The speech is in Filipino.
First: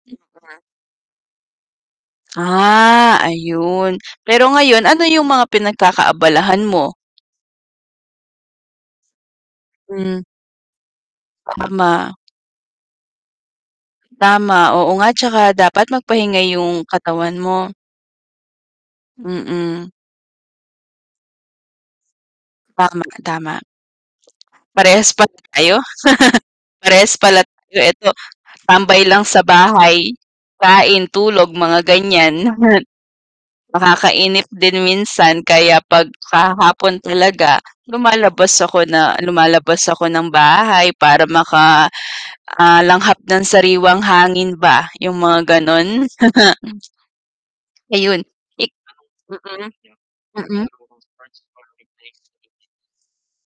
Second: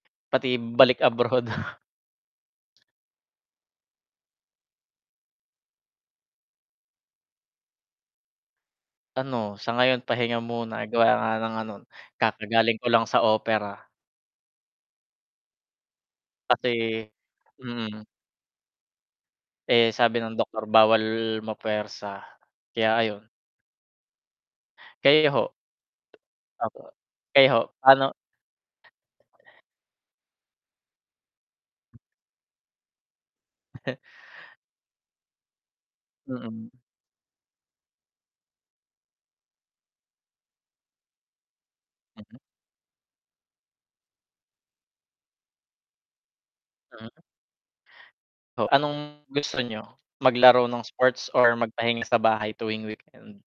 Pati [unintelligible] balik abroad. Ah, ayun, pero ngayon ano yung mga pinagkakaabalahan mo? Ano, sa ngayon Hmm. pahinga muna gawa nga ng ano, Tama. kakagaling ko lang sa opera. Tama, oo nga tsaka dapat magpahinga Kasi yung katawan mo. mm. Mm. Eh, sabi ng doktor bawal mapwersa, kaya Tama, ayun. tama. Parehas Kayo pala ho? tayo. Opo. Parehas pala Kayo ho? tayo, eto Ano tambay lang sa bahay, kain, tulog, mga gan'yan. Nakakainip din minsan kaya 'pag sa Mm. hapon talaga, lumalabas ako na lumalabas ako ng bahay para maka Mm. ah, langhap ng sariwang hangin ba, yung mga ganun. Hmm. Ayun, i Oh, anong gusto niyo mm, maglaro mm. ng sports or magpahinga sa bahay tuwing weekend?